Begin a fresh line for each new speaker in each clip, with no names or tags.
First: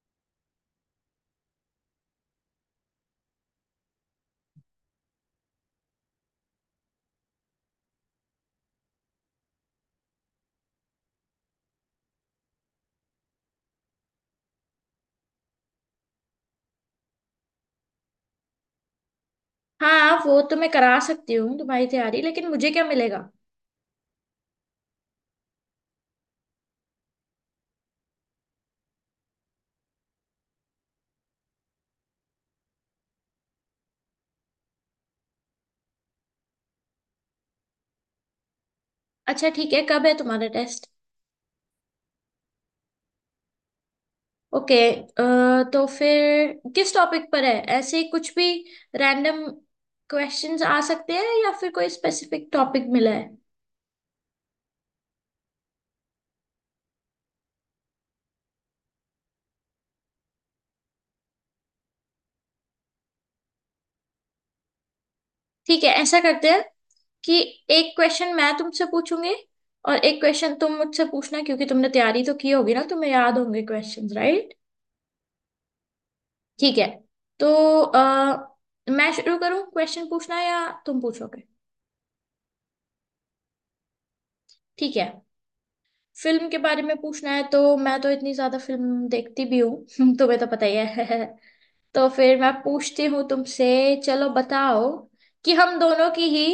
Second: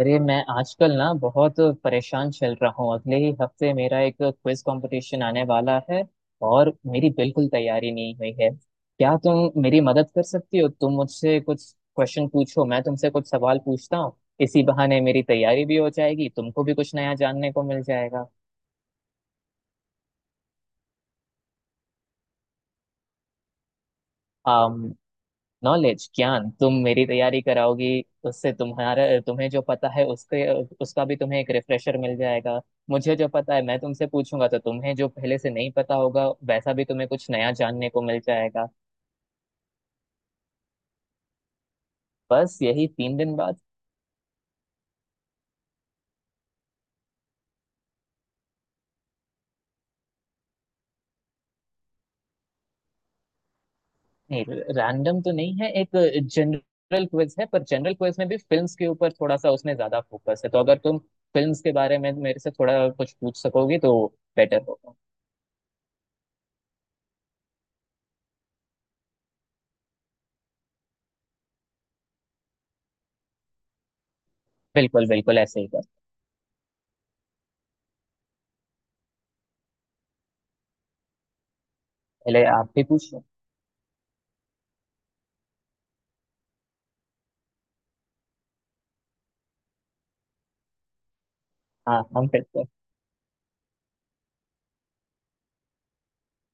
अरे, मैं आजकल ना बहुत परेशान चल रहा हूँ। अगले ही हफ्ते मेरा एक क्विज कंपटीशन आने वाला है और मेरी बिल्कुल तैयारी नहीं हुई है। क्या तुम मेरी मदद कर सकती हो? तुम मुझसे कुछ क्वेश्चन पूछो, मैं तुमसे कुछ सवाल पूछता हूँ। इसी बहाने मेरी तैयारी भी हो जाएगी, तुमको भी कुछ नया जानने को मिल जाएगा।
हाँ वो तो मैं करा सकती हूँ तुम्हारी तैयारी। लेकिन मुझे क्या मिलेगा।
नॉलेज, ज्ञान। तुम मेरी तैयारी कराओगे उससे तुम्हारा तुम्हें जो पता है उसके उसका भी तुम्हें एक रिफ्रेशर मिल जाएगा। मुझे जो पता है मैं तुमसे पूछूंगा तो तुम्हें जो पहले से नहीं पता होगा वैसा भी तुम्हें कुछ नया जानने को मिल जाएगा।
अच्छा ठीक है, कब है तुम्हारा टेस्ट।
बस यही 3 दिन बाद।
ओके। तो फिर किस टॉपिक पर है, ऐसे ही कुछ भी रैंडम क्वेश्चंस आ सकते हैं या फिर कोई स्पेसिफिक टॉपिक मिला है।
नहीं, रैंडम तो नहीं है। एक जनरल क्विज है, पर जनरल क्विज में भी फिल्म्स के ऊपर थोड़ा सा उसमें ज्यादा फोकस है, तो अगर तुम फिल्म्स के बारे में मेरे से थोड़ा कुछ पूछ सकोगे तो बेटर होगा।
ठीक है, ऐसा करते हैं कि एक क्वेश्चन मैं तुमसे पूछूंगी और एक क्वेश्चन तुम मुझसे पूछना, क्योंकि तुमने तैयारी तो की होगी ना, तुम्हें याद होंगे क्वेश्चंस राइट।
बिल्कुल बिल्कुल, ऐसे ही कर।
ठीक है। तो अ, मैं शुरू करूँ क्वेश्चन पूछना या तुम पूछोगे।
पहले आप भी पूछ लो।
ठीक है। फिल्म के बारे में पूछना है, तो मैं तो इतनी ज्यादा फिल्म देखती भी हूँ तुम्हें तो पता ही है।
हाँ,
तो
हम
फिर
फिर।
मैं पूछती हूँ तुमसे। चलो बताओ कि हम दोनों की ही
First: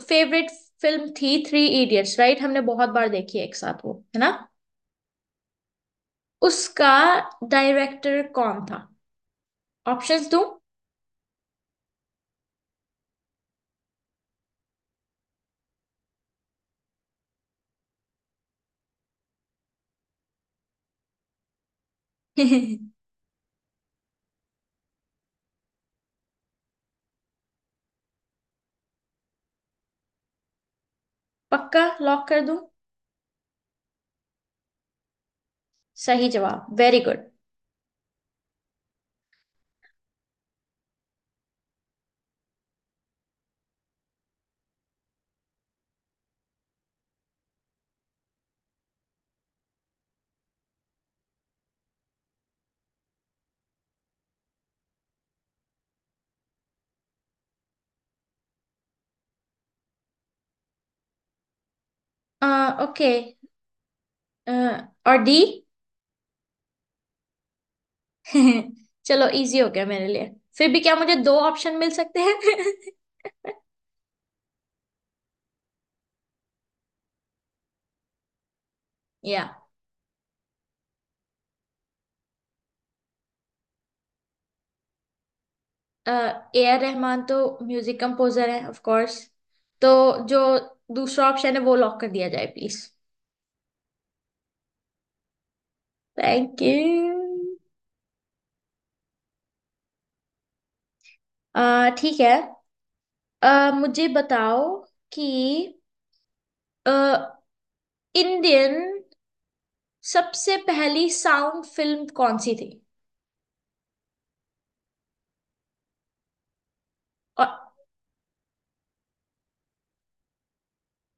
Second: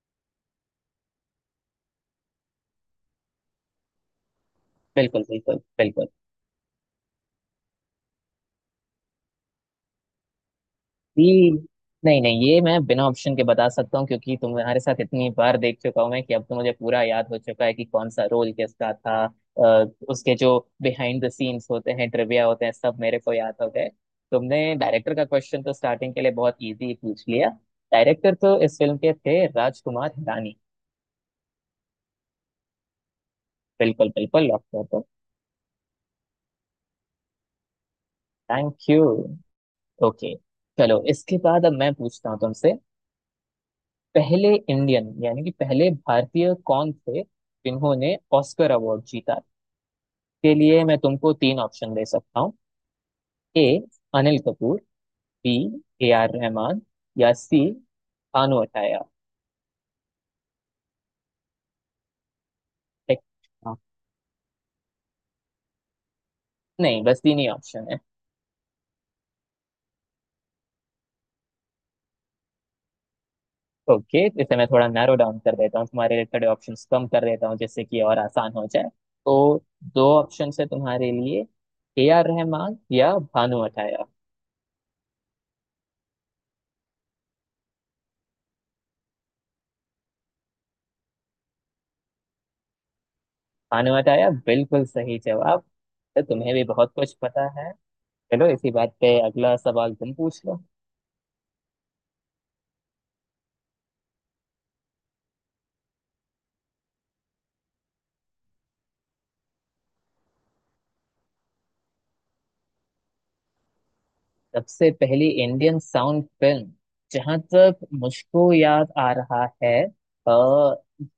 फेवरेट फिल्म थी थ्री इडियट्स, राइट। हमने बहुत बार देखी है एक साथ, वो है ना।
बिल्कुल बिल्कुल बिल्कुल।
उसका डायरेक्टर कौन था, ऑप्शंस दूं।
ये नहीं नहीं, ये मैं बिना ऑप्शन के बता सकता हूँ, क्योंकि तुम्हारे साथ इतनी बार देख चुका हूँ मैं कि अब तो मुझे पूरा याद हो चुका है कि कौन सा रोल किसका था। उसके जो बिहाइंड द सीन्स होते हैं, ट्रिविया होते हैं, सब मेरे को याद हो गए। तुमने डायरेक्टर का क्वेश्चन तो स्टार्टिंग के लिए बहुत इजी पूछ लिया। डायरेक्टर तो इस फिल्म के थे राजकुमार हिरानी।
पक्का लॉक कर दूं।
बिल्कुल बिल्कुल, लॉक कर दो।
सही जवाब, very good.
Thank you. Okay, चलो इसके बाद अब मैं पूछता हूँ तुमसे। पहले इंडियन यानी कि पहले भारतीय कौन थे जिन्होंने ऑस्कर अवार्ड जीता, के लिए मैं तुमको तीन ऑप्शन दे सकता हूँ। A, Anil Kapoor. B, A R Rahman. या सी, भानु अथैया।
ओके।
ठीक। हाँ।
और डी।
नहीं, बस तीन ही ऑप्शन है।
चलो इजी हो गया मेरे लिए। फिर भी क्या मुझे दो ऑप्शन मिल सकते हैं।
ओके, इसे मैं थोड़ा नैरो डाउन कर देता हूँ तुम्हारे लिए, थोड़े ऑप्शन कम कर देता हूँ जिससे कि और आसान हो जाए।
या
तो दो ऑप्शन है तुम्हारे लिए, ए आर रहमान या भानु अथैया।
ए आर रहमान तो म्यूजिक कंपोजर है ऑफ कोर्स। तो जो दूसरा ऑप्शन है वो लॉक कर दिया जाए प्लीज।
भानुमति आया, बिल्कुल सही जवाब। तो तुम्हें
थैंक
भी बहुत कुछ पता
यू।
है। चलो इसी बात पे अगला सवाल तुम पूछ लो।
ठीक है। मुझे बताओ कि अ, इंडियन सबसे पहली साउंड फिल्म कौन सी थी।
सबसे पहली इंडियन साउंड फिल्म, जहां
और
तक मुझको याद आ रहा है, आ,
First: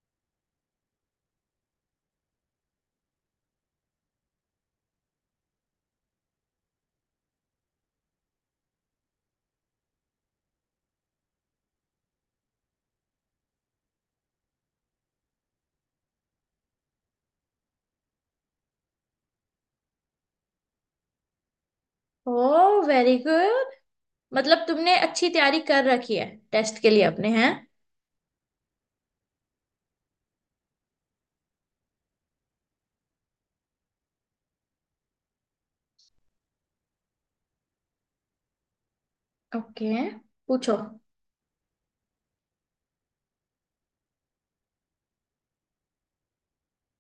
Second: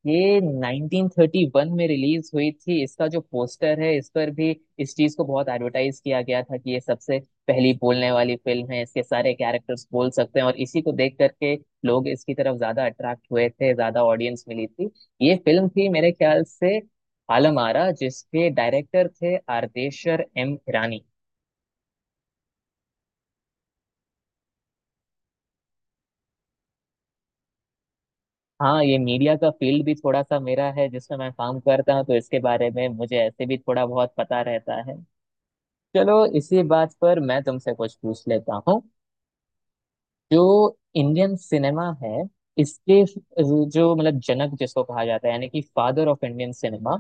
ये 1931 में रिलीज हुई थी। इसका जो पोस्टर है इस पर भी इस चीज को बहुत एडवर्टाइज किया गया था कि ये सबसे पहली बोलने वाली फिल्म है, इसके सारे कैरेक्टर्स बोल सकते हैं, और इसी को देख करके लोग इसकी तरफ ज्यादा अट्रैक्ट हुए थे, ज्यादा ऑडियंस मिली थी। ये फिल्म थी मेरे ख्याल से आलम आरा, जिसके डायरेक्टर थे Ardeshir M Irani.
Oh very good. मतलब तुमने अच्छी तैयारी कर रखी है टेस्ट के लिए अपने हैं।
हाँ, ये मीडिया का फील्ड भी थोड़ा सा मेरा है जिसमें मैं काम करता हूँ, तो इसके बारे में मुझे ऐसे भी थोड़ा बहुत पता रहता है। चलो इसी बात पर मैं तुमसे कुछ पूछ लेता हूँ।
ओके।
जो
पूछो।
इंडियन सिनेमा है, इसके जो, मतलब, जनक जिसको कहा जाता है, यानी कि फादर ऑफ इंडियन सिनेमा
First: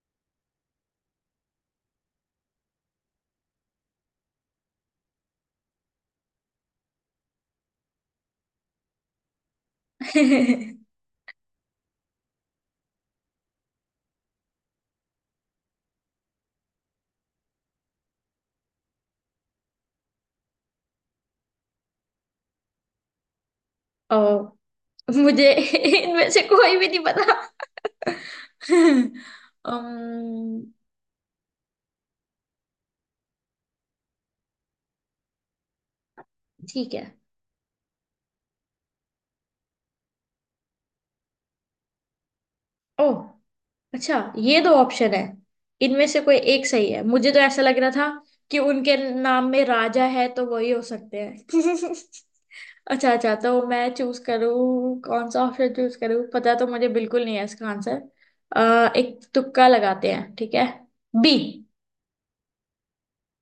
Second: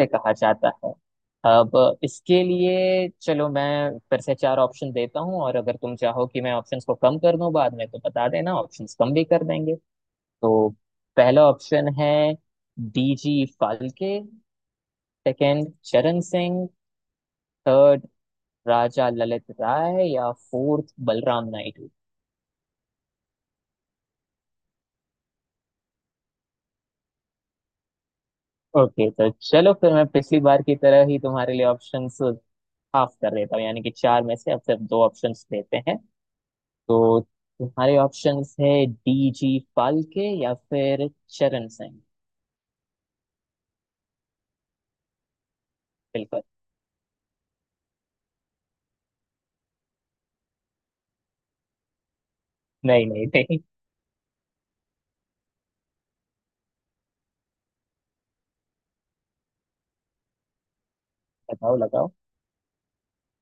से कहा जाता है। अब इसके लिए चलो मैं फिर से चार ऑप्शन देता हूँ, और अगर तुम चाहो कि मैं ऑप्शंस को कम कर दूं बाद में तो बता देना, ऑप्शंस कम भी कर देंगे। तो पहला ऑप्शन है D G Phalke. Second, Charan Singh. Third, Raja Lalit Rai. या फोर्थ, बलराम नायडू।
ओ मुझे इनमें से कोई भी नहीं पता।
ओके, तो चलो फिर मैं पिछली बार
अम्म,
की तरह ही तुम्हारे लिए ऑप्शंस हाफ कर देता हूँ, यानी कि चार में से अब सिर्फ दो ऑप्शंस देते हैं।
ठीक है।
तो तुम्हारे ऑप्शंस है डीजी फाल्के या फिर चरण सिंह।
ओह अच्छा, ये दो ऑप्शन है, इनमें से कोई
बिल्कुल।
एक सही है। मुझे तो ऐसा लग रहा था कि उनके नाम में राजा है तो वही हो सकते हैं।
नहीं
अच्छा
नहीं
अच्छा, तो
नहीं
मैं चूज करूँ, कौन सा ऑप्शन चूज करूँ, पता तो मुझे बिल्कुल नहीं है इसका आंसर। अह एक तुक्का लगाते हैं, ठीक है, बी।
बताओ, लगाओ।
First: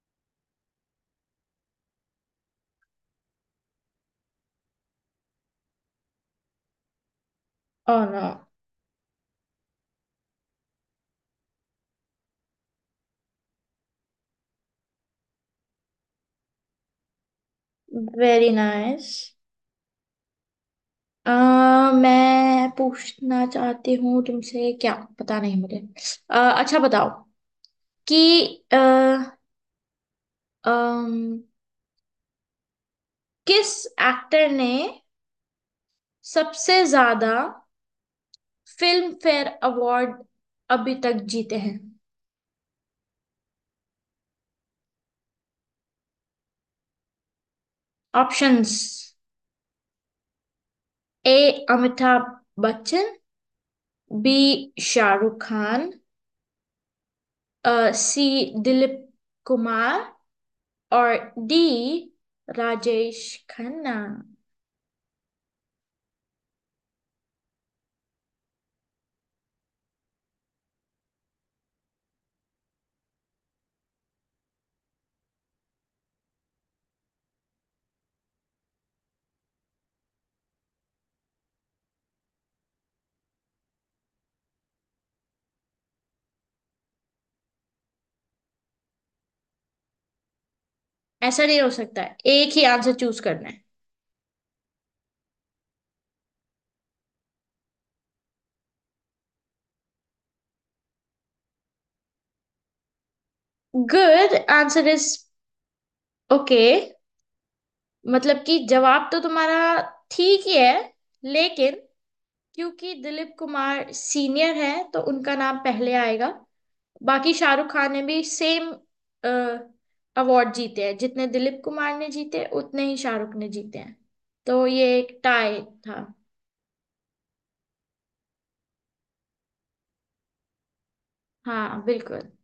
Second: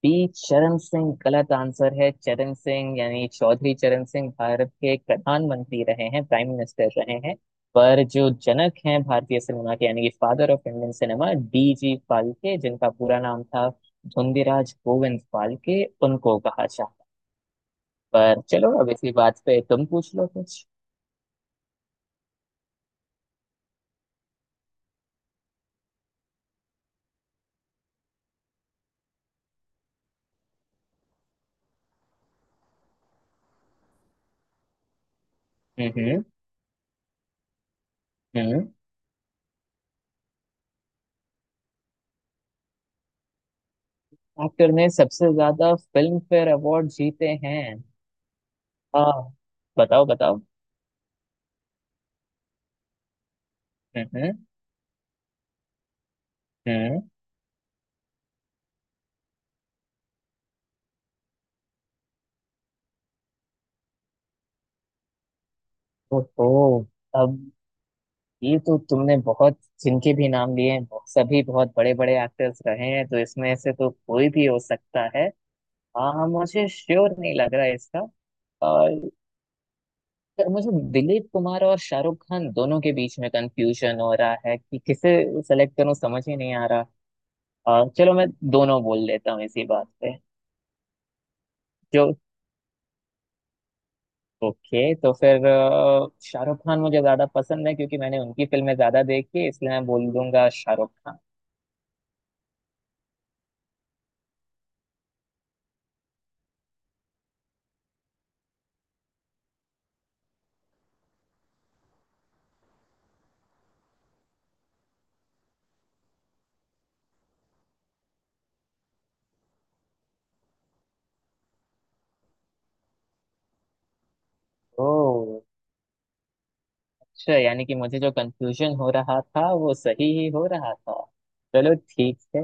पी चरण सिंह गलत आंसर है। चरण सिंह यानी चौधरी चरण सिंह भारत के प्रधानमंत्री रहे हैं, प्राइम मिनिस्टर रहे हैं।
ओह
पर
नो।
जो जनक हैं भारतीय सिनेमा के, यानी कि father of Indian cinema, D G Phalke, जिनका पूरा नाम था धुंधीराज गोविंद फाल्के, उनको कहा जाता। पर
वेरी
चलो अब
नाइस।
इसी बात पे तुम पूछ लो कुछ।
अ मैं पूछना चाहती हूँ तुमसे, क्या पता नहीं मुझे। अच्छा बताओ कि अ, अम, किस एक्टर ने
हम्म।
सबसे ज्यादा
हम्म।
फिल्म फेयर अवार्ड अभी तक जीते हैं।
एक्टर ने सबसे ज्यादा फिल्म फेयर अवार्ड जीते हैं।
ऑप्शंस।
हाँ, बताओ बताओ।
ए अमिताभ बच्चन,
हम्म। हम्म।
बी शाहरुख खान,
हम्म।
सी दिलीप कुमार, और डी राजेश खन्ना।
ओहो, अब ये तो तुमने बहुत, जिनके भी नाम लिए हैं बहुत- सभी बहुत बड़े बड़े एक्टर्स रहे हैं, तो इसमें से तो कोई भी हो सकता है। हाँ, मुझे श्योर नहीं लग रहा है इसका। और मुझे दिलीप कुमार और शाहरुख खान दोनों के बीच में कंफ्यूजन हो रहा है कि किसे सेलेक्ट करूं, समझ ही नहीं आ रहा। चलो मैं दोनों बोल लेता हूँ इसी बात पे।
ऐसा नहीं हो सकता
जो
है, एक ही आंसर चूज करना है।
ओके, तो फिर शाहरुख खान मुझे ज्यादा पसंद है, क्योंकि मैंने उनकी फिल्में ज्यादा देखी है, इसलिए मैं बोल दूंगा Shahrukh Khan.
Good answer is okay. मतलब कि जवाब तो तुम्हारा ठीक ही है, लेकिन क्योंकि दिलीप कुमार सीनियर है तो उनका नाम पहले आएगा। बाकी शाहरुख खान ने भी सेम अवार्ड जीते हैं, जितने दिलीप कुमार ने जीते उतने ही शाहरुख ने जीते हैं। तो ये एक
ओ,
टाई था।
अच्छा, यानी कि मुझे जो कंफ्यूजन हो रहा था वो सही ही हो रहा था। चलो
हाँ
ठीक
बिल्कुल।
है।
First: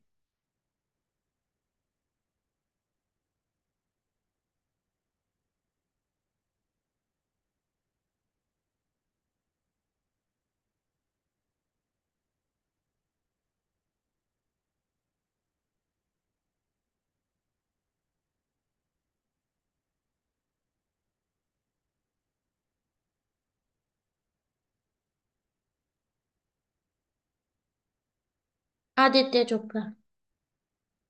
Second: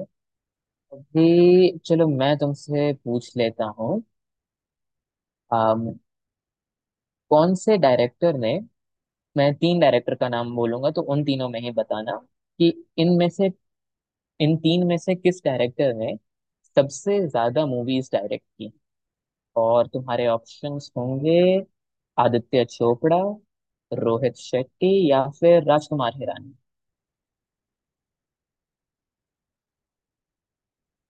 अभी चलो मैं तुमसे पूछ लेता हूँ। अम, कौन से डायरेक्टर ने, मैं तीन डायरेक्टर का नाम बोलूंगा, तो उन तीनों में ही बताना कि इनमें से, इन तीन में से किस डायरेक्टर ने सबसे ज्यादा मूवीज डायरेक्ट की। और तुम्हारे ऑप्शंस होंगे आदित्य चोपड़ा, रोहित शेट्टी, या फिर राजकुमार हिरानी।
आदित्य चोपड़ा।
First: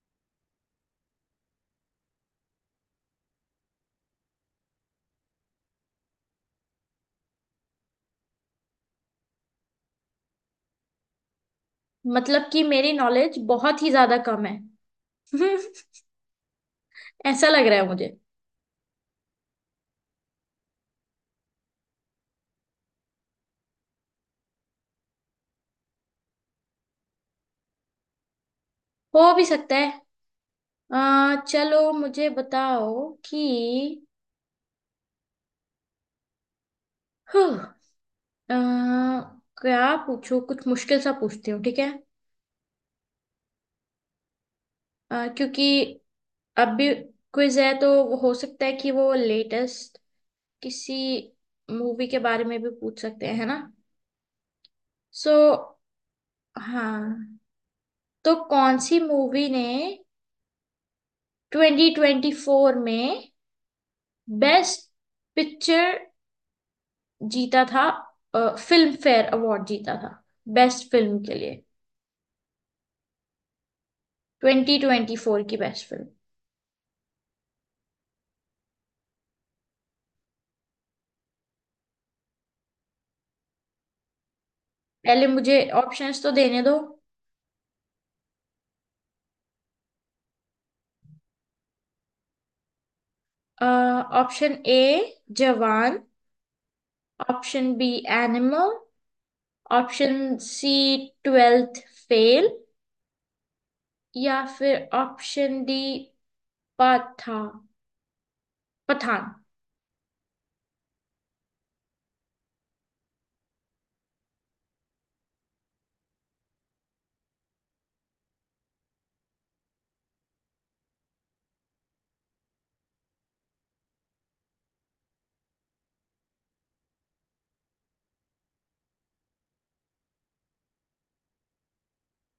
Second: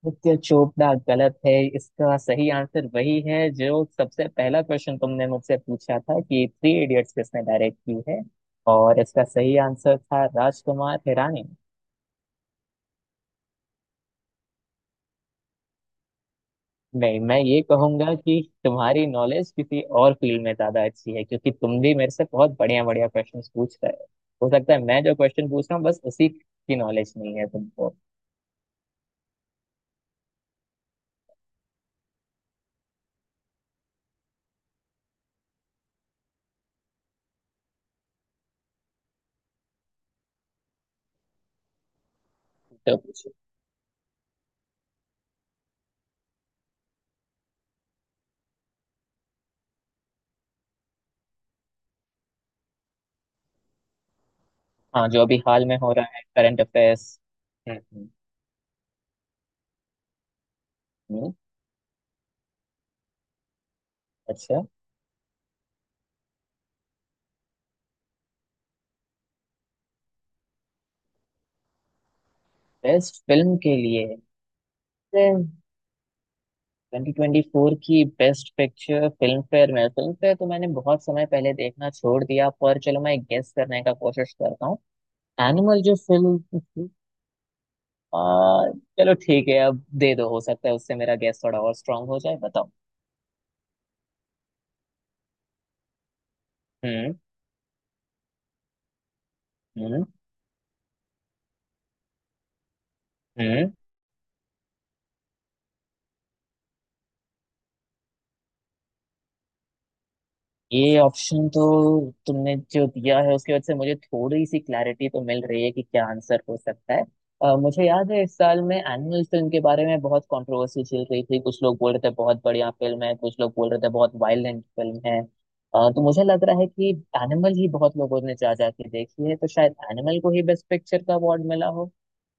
नित्य चोपड़ा गलत है। इसका सही आंसर वही है जो सबसे पहला क्वेश्चन तुमने मुझसे पूछा था कि थ्री इडियट्स किसने डायरेक्ट की है, और इसका सही आंसर था राजकुमार हिरानी।
मतलब कि मेरी नॉलेज बहुत ही ज्यादा कम है।
नहीं, मैं
ऐसा
ये
लग रहा है
कहूंगा
मुझे।
कि तुम्हारी नॉलेज किसी और फील्ड में ज्यादा अच्छी है, क्योंकि तुम भी मेरे से बहुत बढ़िया बढ़िया क्वेश्चंस पूछ रहे हो। हो सकता है मैं जो क्वेश्चन पूछ रहा हूँ बस उसी की नॉलेज नहीं है तुमको।
हो भी सकता है। चलो मुझे बताओ कि हुँ, अ, क्या पूछूं, कुछ मुश्किल सा पूछती हूँ, ठीक है।
तो पूछो।
क्योंकि अभी क्विज है तो वो हो सकता है कि वो लेटेस्ट किसी मूवी के बारे में भी पूछ सकते हैं, है ना।
हाँ, जो
सो
अभी हाल में हो रहा है, करंट अफेयर्स।
हाँ।
हम्म। हम्म।
तो कौन सी मूवी ने
हम्म।
2024 में
अच्छा।
बेस्ट पिक्चर जीता था, फिल्म फेयर अवार्ड जीता था बेस्ट फिल्म के लिए,
बेस्ट फिल्म के लिए
2024
ट्वेंटी
की बेस्ट फिल्म।
ट्वेंटी फोर की बेस्ट पिक्चर, फिल्म फेयर में? फिल्म फेयर तो मैंने बहुत समय पहले देखना छोड़ दिया, पर चलो मैं गेस करने का कोशिश करता हूँ।
पहले मुझे
एनिमल जो
ऑप्शंस तो
फिल्म
देने दो।
थी। आ, चलो ठीक है, अब दे दो, हो सकता है उससे मेरा गेस थोड़ा और स्ट्रांग हो जाए, बताओ।
ऑप्शन ए जवान,
हम्म।
ऑप्शन बी एनिमल,
हम्म।
ऑप्शन सी ट्वेल्थ फेल,
हम्म।
या फिर ऑप्शन डी पथा पठान।
ये ऑप्शन तो तुमने जो दिया है उसकी वजह से मुझे थोड़ी सी क्लैरिटी तो मिल रही है कि क्या आंसर हो सकता है। मुझे याद है इस साल में एनिमल फिल्म के बारे में बहुत कंट्रोवर्सी चल रही थी, कुछ लोग बोल रहे थे बहुत बढ़िया फिल्म है, कुछ लोग बोल रहे थे बहुत वायलेंट फिल्म है। तो मुझे लग रहा है कि एनिमल ही बहुत लोगों ने जा जा के देखी है, तो शायद एनिमल को ही बेस्ट पिक्चर का अवार्ड मिला हो।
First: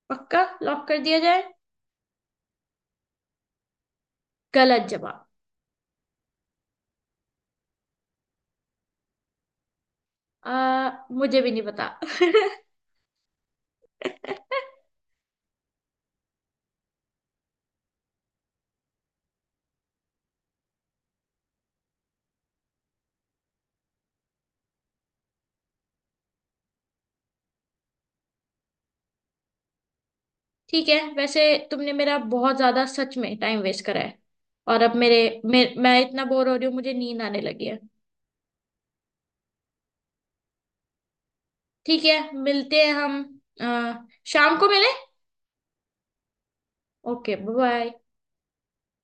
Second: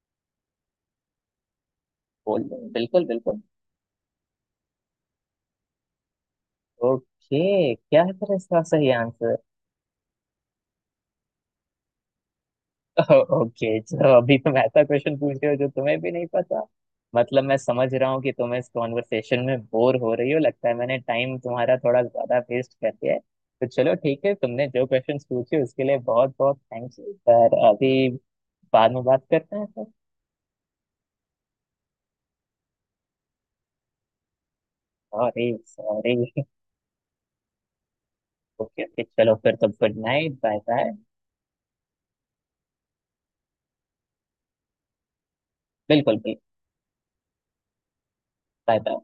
पक्का लॉक कर दिया जाए।
बोल दो, बिल्कुल बिल्कुल।
गलत जवाब।
ओके, क्या है फिर इसका सही आंसर?
मुझे भी नहीं पता।
ओके, तो अभी तुम ऐसा क्वेश्चन पूछ रहे हो जो तुम्हें भी नहीं पता। मतलब मैं समझ रहा हूँ कि तुम इस कॉन्वर्सेशन में बोर हो रही हो। लगता है मैंने टाइम तुम्हारा थोड़ा ज्यादा वेस्ट कर दिया है, तो चलो ठीक है, तुमने जो क्वेश्चन पूछे उसके लिए बहुत बहुत थैंक्स। पर अभी, बाद में बात करते हैं सर।
ठीक है, वैसे तुमने मेरा बहुत ज्यादा सच में टाइम वेस्ट करा है, और अब मेरे
सॉरी
मैं
सॉरी।
इतना बोर हो रही हूँ, मुझे नींद आने लगी है।
ओके ओके, चलो फिर तो गुड नाइट, बाय बाय।
ठीक है मिलते हैं हम अ, शाम को मिले।
बिल्कुल बिल्कुल।
Okay bye.
Bye bye.